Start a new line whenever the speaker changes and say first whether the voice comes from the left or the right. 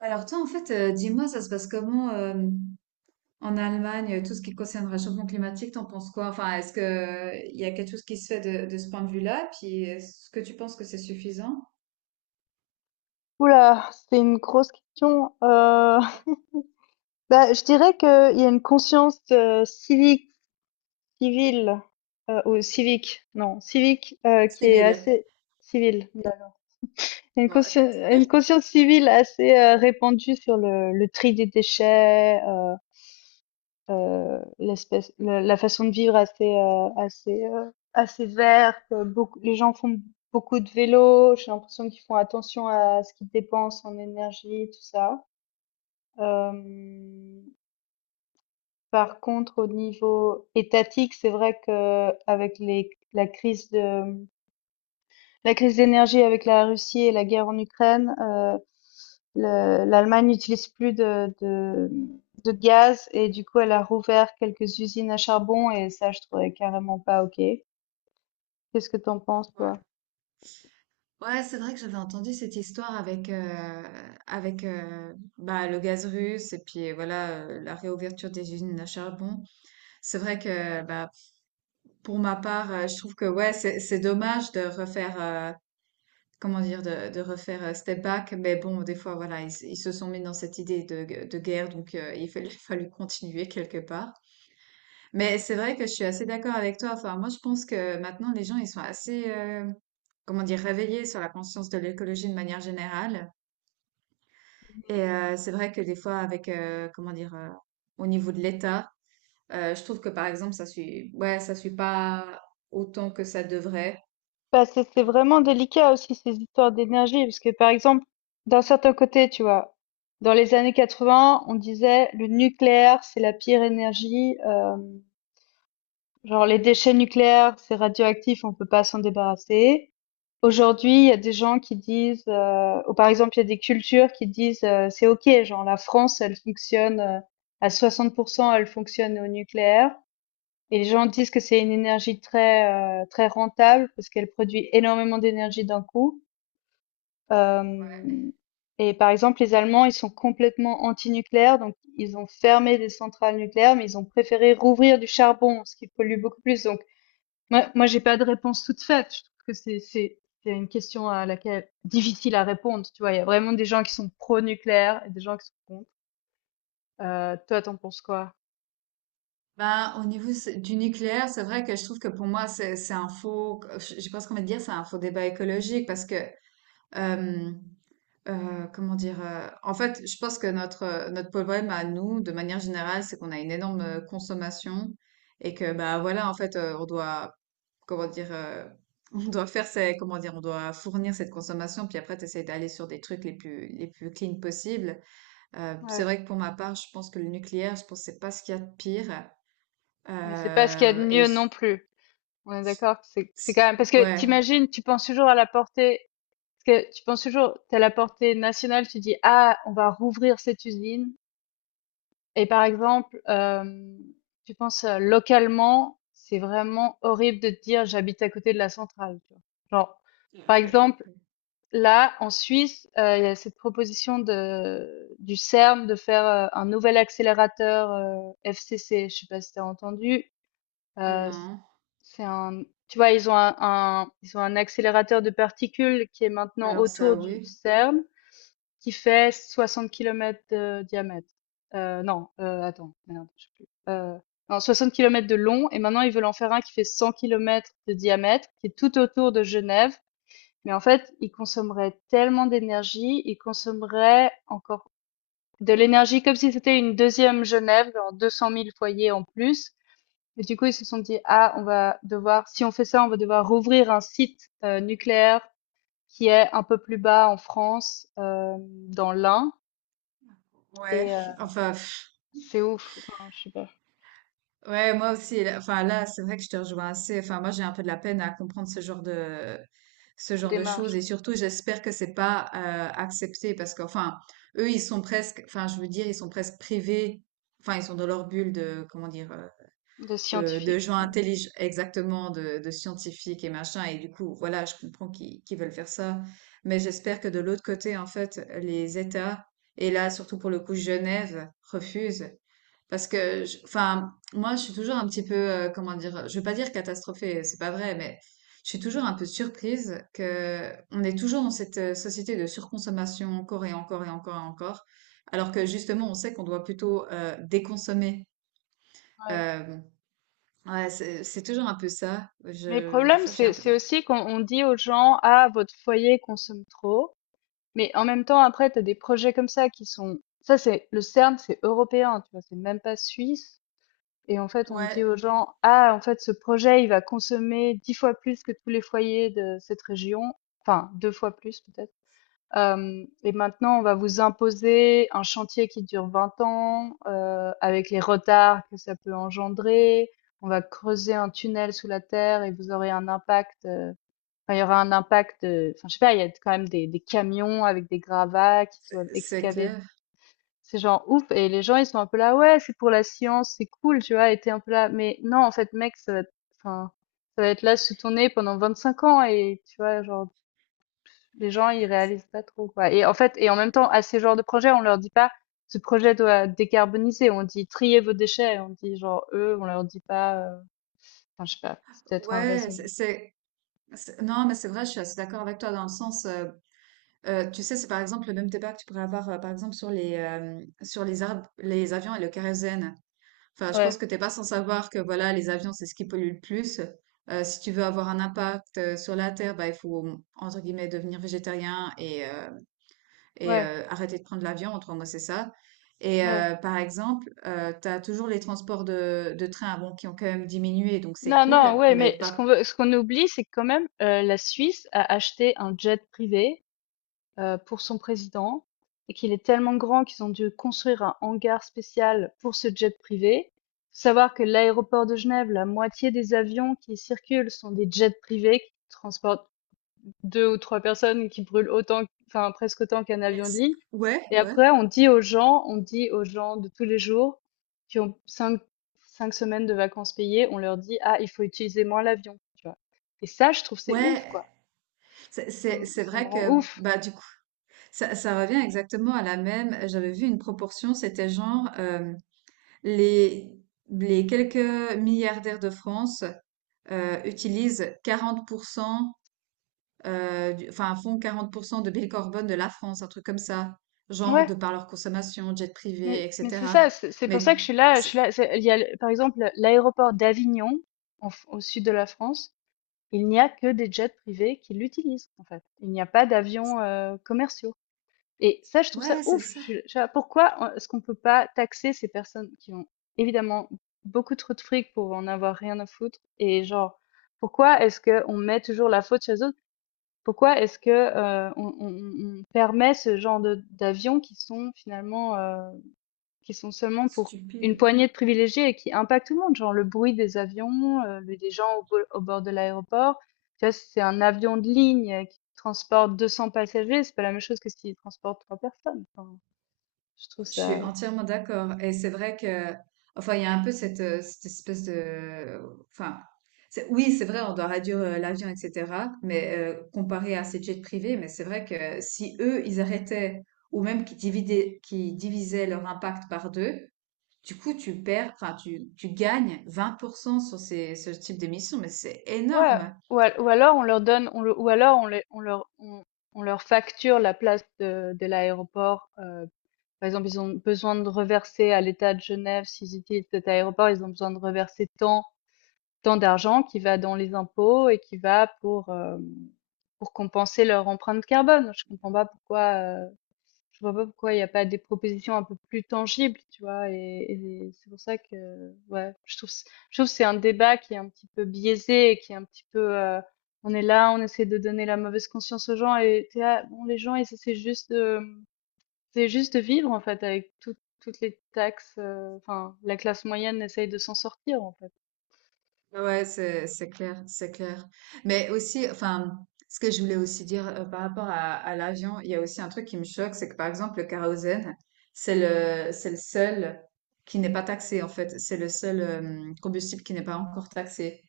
right: Alors toi, en fait, dis-moi, ça se passe comment en Allemagne, tout ce qui concerne le réchauffement climatique, t'en penses quoi? Enfin, est-ce que il y a quelque chose qui se fait de ce point de vue-là? Puis est-ce que tu penses que c'est suffisant?
left: Oula, c'est une grosse question. Je dirais qu'il y a une conscience civique, civile, ou civique, non, civique, qui est
right: Civil.
left: assez civile. Non. Il y a Une
right: Ouais, en
left: conscience,
right: fait.
left: une conscience civile assez répandue sur le tri des déchets, l'espèce, la façon de vivre assez verte. Beaucoup, les gens font beaucoup de vélo. J'ai l'impression qu'ils font attention à ce qu'ils dépensent en énergie, tout ça. Hem, Par contre, au niveau étatique, c'est vrai qu'avec les la crise d'énergie avec la Russie et la guerre en Ukraine, le l'Allemagne n'utilise plus de gaz et du coup, elle a rouvert quelques usines à charbon et ça, je trouvais carrément pas OK. Qu'est-ce que t'en penses, toi?
right: Ouais. Ouais, c'est vrai que j'avais entendu cette histoire avec bah, le gaz russe et puis voilà, la réouverture des usines à charbon. C'est vrai que bah, pour ma part, je trouve que ouais c'est dommage de refaire, comment dire, de refaire step back. Mais bon, des fois, voilà, ils se sont mis dans cette idée de guerre, donc il fallait, fallu continuer quelque part. Mais c'est vrai que je suis assez d'accord avec toi. Enfin, moi, je pense que maintenant, les gens, ils sont assez, comment dire, réveillés sur la conscience de l'écologie de manière générale. Et c'est vrai que des fois, avec, comment dire, au niveau de l'État, je trouve que par exemple, ça suit, ouais, ça suit pas autant que ça devrait.
left: Bah, c'est vraiment
right: Euh,
left: délicat aussi ces histoires d'énergie. Parce que par exemple, d'un certain côté, tu vois, dans les années 80, on disait le nucléaire c'est la pire énergie, genre les déchets nucléaires c'est radioactif, on peut pas s'en débarrasser. Aujourd'hui, il y a des gens qui disent ou par exemple il y a des cultures qui disent c'est OK, genre la France, elle fonctionne à 60% elle fonctionne au nucléaire, et les gens disent que c'est une énergie très rentable parce qu'elle produit énormément d'énergie d'un coup.
right: ouais.
left: Hem Et par exemple, les Allemands, ils sont complètement anti-nucléaire, donc ils ont fermé des centrales nucléaires, mais ils ont préféré rouvrir du charbon, ce qui pollue beaucoup plus. Donc j'ai pas de réponse toute faite. Je trouve que c'est une question à laquelle difficile à répondre, tu vois? Il y a vraiment des gens qui sont pro-nucléaire et des gens qui sont contre. Toi, t'en penses quoi?
right: Ben, au niveau du nucléaire, c'est vrai que je trouve que pour moi, c'est un faux, je sais pas ce qu'on va dire, c'est un faux débat écologique parce que, euh, comment dire, en fait, je pense que notre, notre problème à nous, de manière générale, c'est qu'on a une énorme consommation et que, ben voilà, en fait, on doit, comment dire, on doit faire ces, comment dire, on doit fournir cette consommation, puis après, t'essayes d'aller sur des trucs les plus clean possibles. C'est
left: Ouais,
right: vrai que pour ma part, je pense que le nucléaire, je pense que c'est pas ce qu'il y a de pire.
left: mais c'est pas ce qu'il y a de
right: Et
left: mieux non plus. On est d'accord que c'est quand même, parce que
right: ouais.
left: t'imagines, tu penses toujours à la portée, parce que tu penses toujours t'as la portée nationale, tu dis ah, on va rouvrir cette usine, et par exemple, tu penses localement, c'est vraiment horrible de te dire j'habite à côté de la centrale, tu vois. Genre par
right: Ok.
left: exemple, là en Suisse, il y a cette proposition de du CERN de faire un nouvel accélérateur FCC, je sais pas si t'as entendu. Euh,
right: Non.
left: c'est un, tu vois, ils ont ils ont un accélérateur de particules qui est maintenant
right: Alors ça,
left: autour du
right: oui.
left: CERN, qui fait 60 km de diamètre. Non, Attends, merde, je sais plus. Non, 60 km de long, et maintenant ils veulent en faire un qui fait 100 km de diamètre, qui est tout autour de Genève. Mais en fait, ils consommeraient tellement d'énergie, ils consommeraient encore de l'énergie comme si c'était une deuxième Genève, genre 200 000 foyers en plus. Et du coup, ils se sont dit, ah, on va devoir, si on fait ça, on va devoir rouvrir un site nucléaire qui est un peu plus bas en France, dans l'Ain.
right: Ouais,
left: Et euh,
right: enfin, pff,
left: c'est ouf, enfin, je sais pas,
right: ouais, moi aussi. Enfin, là, c'est vrai que je te rejoins assez. Enfin, moi, j'ai un peu de la peine à comprendre ce
left: la
right: genre de choses.
left: démarche
right: Et surtout, j'espère que c'est pas accepté parce qu'enfin, eux, ils sont presque, enfin, je veux dire, ils sont presque privés. Enfin, ils sont dans leur bulle de, comment dire,
left: de
right: de
left: scientifique.
right: gens
left: Ouais.
right: intelligents, exactement, de scientifiques et machin. Et du coup, voilà, je comprends qu'ils veulent faire ça. Mais j'espère que de l'autre côté, en fait, les États, et là, surtout pour le coup, Genève, refusent. Parce que, enfin, moi, je suis toujours un petit peu, comment dire, je veux pas dire catastrophée, c'est pas vrai, mais je suis toujours un peu surprise que on est toujours dans cette société de surconsommation encore et encore et encore et encore, alors que justement, on sait qu'on doit plutôt déconsommer. Euh, Ouais, c'est toujours un peu ça.
left: Mais le
right: Je, des
left: problème,
right: fois, j'ai
left: c'est
right: un peu
left: c'est
right: de...
left: aussi qu'on on dit aux gens, ah, votre foyer consomme trop. Mais en même temps, après, t'as des projets comme ça qui sont, ça c'est, le CERN, c'est européen, tu vois, c'est même pas suisse. Et en fait, on dit
right: Ouais,
left: aux gens, ah, en fait, ce projet, il va consommer 10 fois plus que tous les foyers de cette région, enfin, 2 fois plus peut-être. Et maintenant, on va vous imposer un chantier qui dure 20 ans, avec les retards que ça peut engendrer. On va creuser un tunnel sous la terre et vous aurez un impact. Enfin, il y aura un impact. Enfin, je sais pas. Il y a quand même des camions avec des gravats qui doivent
right: c'est
left: excaver.
right: clair.
left: C'est genre ouf, et les gens ils sont un peu là ouais c'est pour la science c'est cool tu vois, et t'es un peu là mais non en fait mec ça va être, enfin ça va être là sous ton nez pendant 25 ans, et tu vois genre les gens ils réalisent pas trop quoi. Et en fait, et en même temps, à ces genres de projets on leur dit pas ce projet doit décarboniser, on dit triez vos déchets, on dit genre, eux on leur dit pas enfin je sais pas, c'est peut-être un
right: Ouais,
left: raisonnement.
right: Non, mais c'est vrai, je suis assez d'accord avec toi dans le sens... tu sais, c'est par exemple le même débat que tu pourrais avoir, par exemple, sur les les avions et le kérosène. Enfin, je
left: ouais
right: pense que t'es pas sans savoir que, voilà, les avions, c'est ce qui pollue le plus. Si tu veux avoir un impact sur la Terre, bah, il faut, entre guillemets, devenir végétarien et...
left: ouais
right: arrêter de prendre l'avion, en trois mots, c'est ça. Et
left: ouais
right: par exemple, tu as toujours les transports de train bon, qui ont quand même diminué, donc c'est
left: non, non,
right: cool,
left: ouais,
right: mais
left: mais ce qu'on
right: pas...
left: veut, ce qu'on oublie, c'est que quand même, la Suisse a acheté un jet privé pour son président, et qu'il est tellement grand qu'ils ont dû construire un hangar spécial pour ce jet privé. Faut savoir que l'aéroport de Genève, la moitié des avions qui circulent sont des jets privés qui transportent 2 ou 3 personnes et qui brûlent autant, enfin presque autant qu'un avion de
right: Yes.
left: ligne.
right: Ouais,
left: Et
right: ouais,
left: après on dit aux gens, on dit aux gens de tous les jours qui ont cinq 5 semaines de vacances payées, on leur dit: «Ah, il faut utiliser moins l'avion», tu vois? Et ça, je trouve c'est ouf,
right: ouais.
left: quoi.
right: C'est
left: Ça me
right: vrai
left: rend
right: que,
left: ouf.
right: bah, du coup, ça revient exactement à la même. J'avais vu une proportion, c'était genre les, les quelques milliardaires de France utilisent 40%. Enfin, font 40% de bilan carbone de la France, un truc comme ça, genre
left: Ouais.
right: de par leur consommation, jet privé,
left: Mais c'est
right: etc.
left: ça, c'est pour ça que
right: Mais
left: je suis
right: c'est-
left: là, c'est il y a le par exemple l'aéroport d'Avignon, en f au sud de la France, il n'y a que des jets privés qui l'utilisent, en fait. Il n'y a pas d'avions, commerciaux, et ça, je trouve ça
right: ouais, c'est
left: ouf!
right: ça,
left: Je suis pourquoi on est-ce qu'on peut pas taxer ces personnes qui ont évidemment beaucoup trop de fric pour en avoir rien à foutre, et genre, pourquoi est-ce que on met toujours la faute chez les autres? Pourquoi est-ce que, on on permet ce genre de d'avions qui sont finalement, qui sont seulement pour une
right: stupide.
left: poignée de privilégiés et qui impactent tout le monde, genre le bruit des avions, des gens au, au bord de l'aéroport. Tu vois, c'est un avion de ligne qui transporte 200 passagers, c'est pas la même chose que s'il transporte trois personnes. Enfin, je trouve
right: Je
left: ça...
right: suis entièrement d'accord. Et c'est vrai que, enfin, il y a un peu cette, cette espèce de, enfin, oui, c'est vrai, on doit réduire l'avion, etc. Mais comparé à ces jets privés, mais c'est vrai que si eux, ils arrêtaient ou même qu'ils divisaient leur impact par deux. Du coup, tu perds, enfin, tu gagnes 20% sur ces, ce type d'émission, mais c'est
left: Ouais,
right: énorme.
left: ou, ou alors on leur donne, ou alors on, on leur facture la place de l'aéroport Par exemple, ils ont besoin de reverser à l'État de Genève, s'ils utilisent cet aéroport, ils ont besoin de reverser tant, tant d'argent qui va dans les impôts et qui va pour compenser leur empreinte carbone. Je comprends pas pourquoi, euh, je vois pas pourquoi il n'y a pas des propositions un peu plus tangibles, tu vois, et c'est pour ça que, ouais, je trouve que c'est un débat qui est un petit peu biaisé et qui est un petit peu, on est là, on essaie de donner la mauvaise conscience aux gens, et t'es là, bon, les gens, ils essaient juste de, c'est juste de vivre en fait avec toutes les taxes, enfin la classe moyenne essaye de s'en sortir en fait.
right: Ouais, c'est clair, c'est clair. Mais aussi, enfin, ce que je voulais aussi dire par rapport à l'avion, il y a aussi un truc qui me choque, c'est que par exemple, le kérosène, c'est le seul qui n'est pas taxé, en fait. C'est le seul combustible qui n'est pas encore taxé.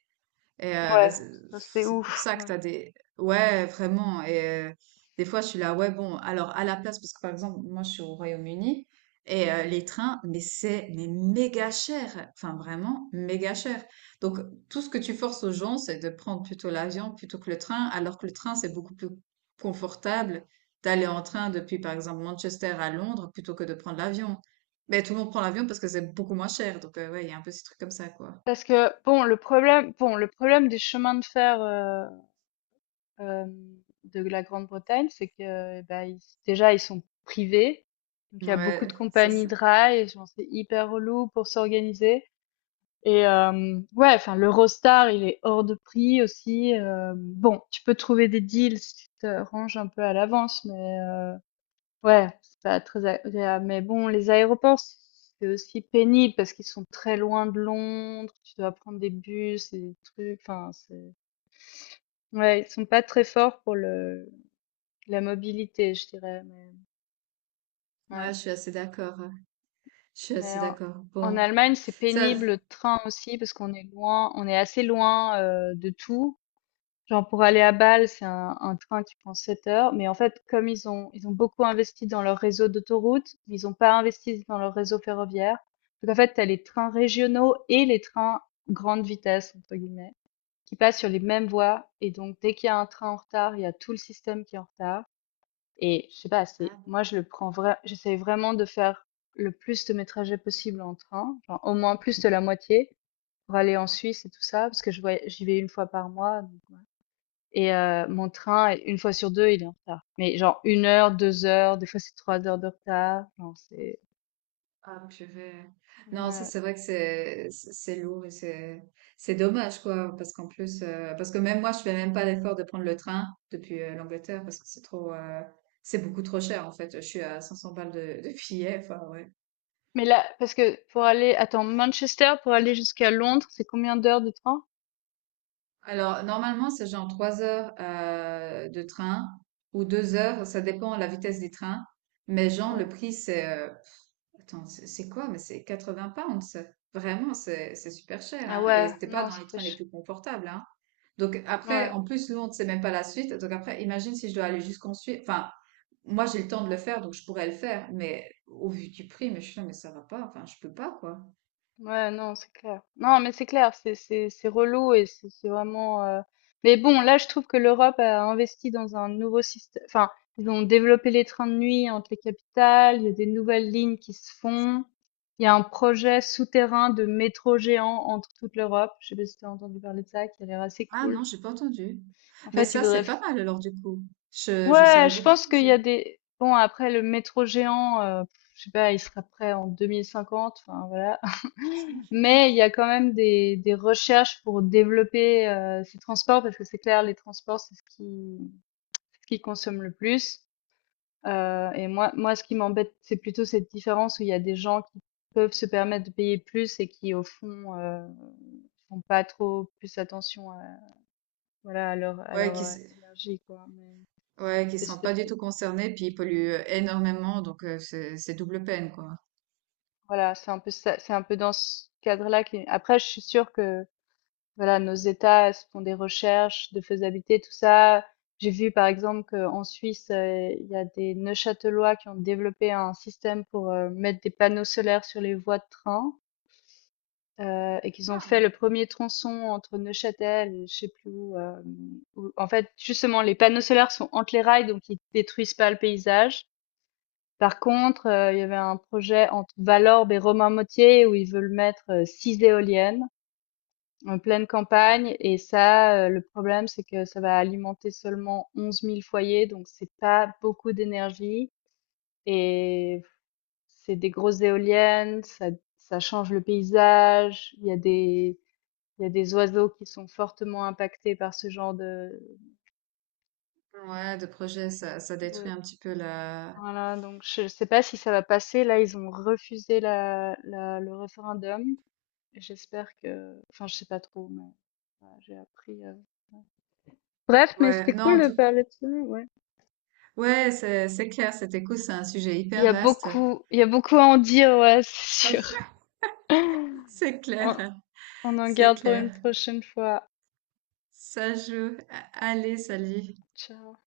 right: Et
left: Ouais,
right: c'est
left: ça c'est
right: c'est pour
left: ouf,
right: ça que
left: ouais.
right: t'as des... Ouais, vraiment. Et des fois, je suis là, ouais, bon, alors à la place, parce que par exemple, moi, je suis au Royaume-Uni, et
left: Mmh.
right: les trains, mais c'est mais méga cher. Enfin, vraiment, méga cher. Donc, tout ce que tu forces aux gens, c'est de prendre plutôt l'avion plutôt que le train, alors que le train, c'est beaucoup plus confortable d'aller en train depuis, par exemple, Manchester à Londres plutôt que de prendre l'avion. Mais tout le monde prend l'avion parce que c'est beaucoup moins cher. Donc, ouais, il y a un peu ces trucs comme ça, quoi.
left: Parce que bon, le problème des chemins de fer, de la Grande-Bretagne, c'est que, eh bah, ils déjà ils sont privés, donc il y a beaucoup de
right: Ouais, ça,
left: compagnies
right: c'est...
left: de rail, et genre c'est hyper relou pour s'organiser. Et ouais, enfin l'Eurostar, il est hors de prix aussi, bon, tu peux trouver des deals si tu te ranges un peu à l'avance, mais ouais, c'est pas très agréable. Mais bon, les aéroports, c'est aussi pénible parce qu'ils sont très loin de Londres, tu dois prendre des bus et des trucs, enfin, c'est... Ouais, ils sont pas très forts pour le la mobilité, je dirais, mais ouais.
right: Ouais, je suis assez d'accord. Je suis
left: Mais
right: assez d'accord.
left: en
right: Bon,
left: Allemagne, c'est
right: ça,
left: pénible le train aussi parce qu'on est loin, on est assez loin de tout. Genre pour aller à Bâle, c'est un train qui prend 7 heures. Mais en fait, comme ils ont beaucoup investi dans leur réseau d'autoroutes, mais ils n'ont pas investi dans leur réseau ferroviaire. Donc en fait, t'as les trains régionaux et les trains grande vitesse entre guillemets qui passent sur les mêmes voies, et donc dès qu'il y a un train en retard, il y a tout le système qui est en retard. Et je sais pas, c'est
right: ah,
left: moi je le prends vrai, j'essaie vraiment de faire le plus de mes trajets possible en train, genre au moins plus de la moitié, pour aller en Suisse et tout ça parce que j'y vais une fois par mois. Mon train, une fois sur deux, il est en retard. Mais genre 1 heure, 2 heures, des fois c'est 3 heures de retard. Non, c'est...
right: hop, je vais. Non, ça,
left: Ouais.
right: c'est vrai que c'est lourd et c'est dommage quoi, parce qu'en plus, parce que même moi, je fais même pas l'effort de prendre le train depuis l'Angleterre parce que c'est trop, c'est beaucoup trop cher en fait. Je suis à 500 balles de billet. Enfin ouais.
left: Mais là, parce que pour aller... Attends, Manchester, pour aller jusqu'à Londres, c'est combien d'heures de train?
right: Alors normalement, c'est genre 3 heures de train ou 2 heures, ça dépend de la vitesse des trains. Mais genre
left: Ouais.
right: le prix, c'est attends, c'est quoi? Mais c'est 80 pounds. Vraiment, c'est super cher.
left: Ah
right: Hein? Et
left: ouais,
right: c'était pas
left: non,
right: dans
left: ça
right: les
left: fait...
right: trains les plus confortables. Hein? Donc après,
left: Ouais.
right: en plus, Londres, c'est même pas la suite. Donc après, imagine si je dois aller jusqu'en Suisse. Enfin, moi, j'ai le temps de le faire, donc je pourrais le faire. Mais au vu du prix, mais je suis là, mais ça va pas. Enfin, je peux pas, quoi.
left: Ouais, non, c'est clair. Non, mais c'est clair, c'est relou et c'est vraiment. Mais bon, là, je trouve que l'Europe a investi dans un nouveau système. Enfin, ils ont développé les trains de nuit entre les capitales. Il y a des nouvelles lignes qui se font. Il y a un projet souterrain de métro géant entre toute l'Europe. Je sais pas si t'as entendu parler de ça, qui a l'air assez
right: Ah
left: cool.
right: non, j'ai pas entendu.
left: En
right: Mais
left: fait, ils
right: ça,
left: voudraient.
right: c'est pas mal alors du coup. Je
left: Ouais,
right: salue
left: je
right: beaucoup de
left: pense qu'il y a
right: projets.
left: des. Bon, après le métro géant, je sais pas, il sera prêt en 2050. Enfin, voilà. Mais il y a quand même des recherches pour développer ces transports parce que c'est clair, les transports, c'est ce qui consomme le plus. Et moi, moi, ce qui m'embête, c'est plutôt cette différence où il y a des gens qui peuvent se permettre de payer plus et qui, au fond, font pas trop plus attention à, voilà, à
right: Ouais,
left: leur énergie, quoi. Mais
right: ouais, qui se
left: c'est,
right: sentent pas du tout concernés, puis ils polluent énormément, donc c'est double peine, quoi.
left: voilà, c'est un peu ça, c'est un peu dans ce cadre-là qui, après, je suis sûre que voilà, nos États se font des recherches de faisabilité, tout ça. J'ai vu par exemple qu'en Suisse, il y a des Neuchâtelois qui ont développé un système pour, mettre des panneaux solaires sur les voies de train, et qu'ils ont fait le premier tronçon entre Neuchâtel et je sais plus où, où en fait justement les panneaux solaires sont entre les rails donc ils détruisent pas le paysage. Par contre, il y avait un projet entre Valorbe et Romainmôtier où ils veulent mettre, 6 éoliennes en pleine campagne, et ça, le problème, c'est que ça va alimenter seulement 11 000 foyers, donc c'est pas beaucoup d'énergie, et c'est des grosses éoliennes, ça ça change le paysage. Il y a des, il y a des oiseaux qui sont fortement impactés par ce genre de
right: Ouais, de projet, ça détruit
left: de
right: un petit peu la...
left: voilà, donc je sais pas si ça va passer. Là, ils ont refusé la la le référendum. J'espère que, enfin, je sais pas trop, mais voilà, j'ai appris, ouais. Bref, mais
right: Ouais,
left: c'était
right: non,
left: cool
right: en
left: de
right: tout...
left: parler de ça, ouais.
right: Ouais, c'est clair, cet écho, c'est un sujet
left: Il y
right: hyper
left: a
right: vaste.
left: beaucoup, il y a beaucoup à en dire, ouais, c'est sûr.
right: C'est clair,
left: On, on en
right: c'est
left: garde pour une
right: clair.
left: prochaine fois.
right: Ça joue. Allez, salut.
left: Ciao.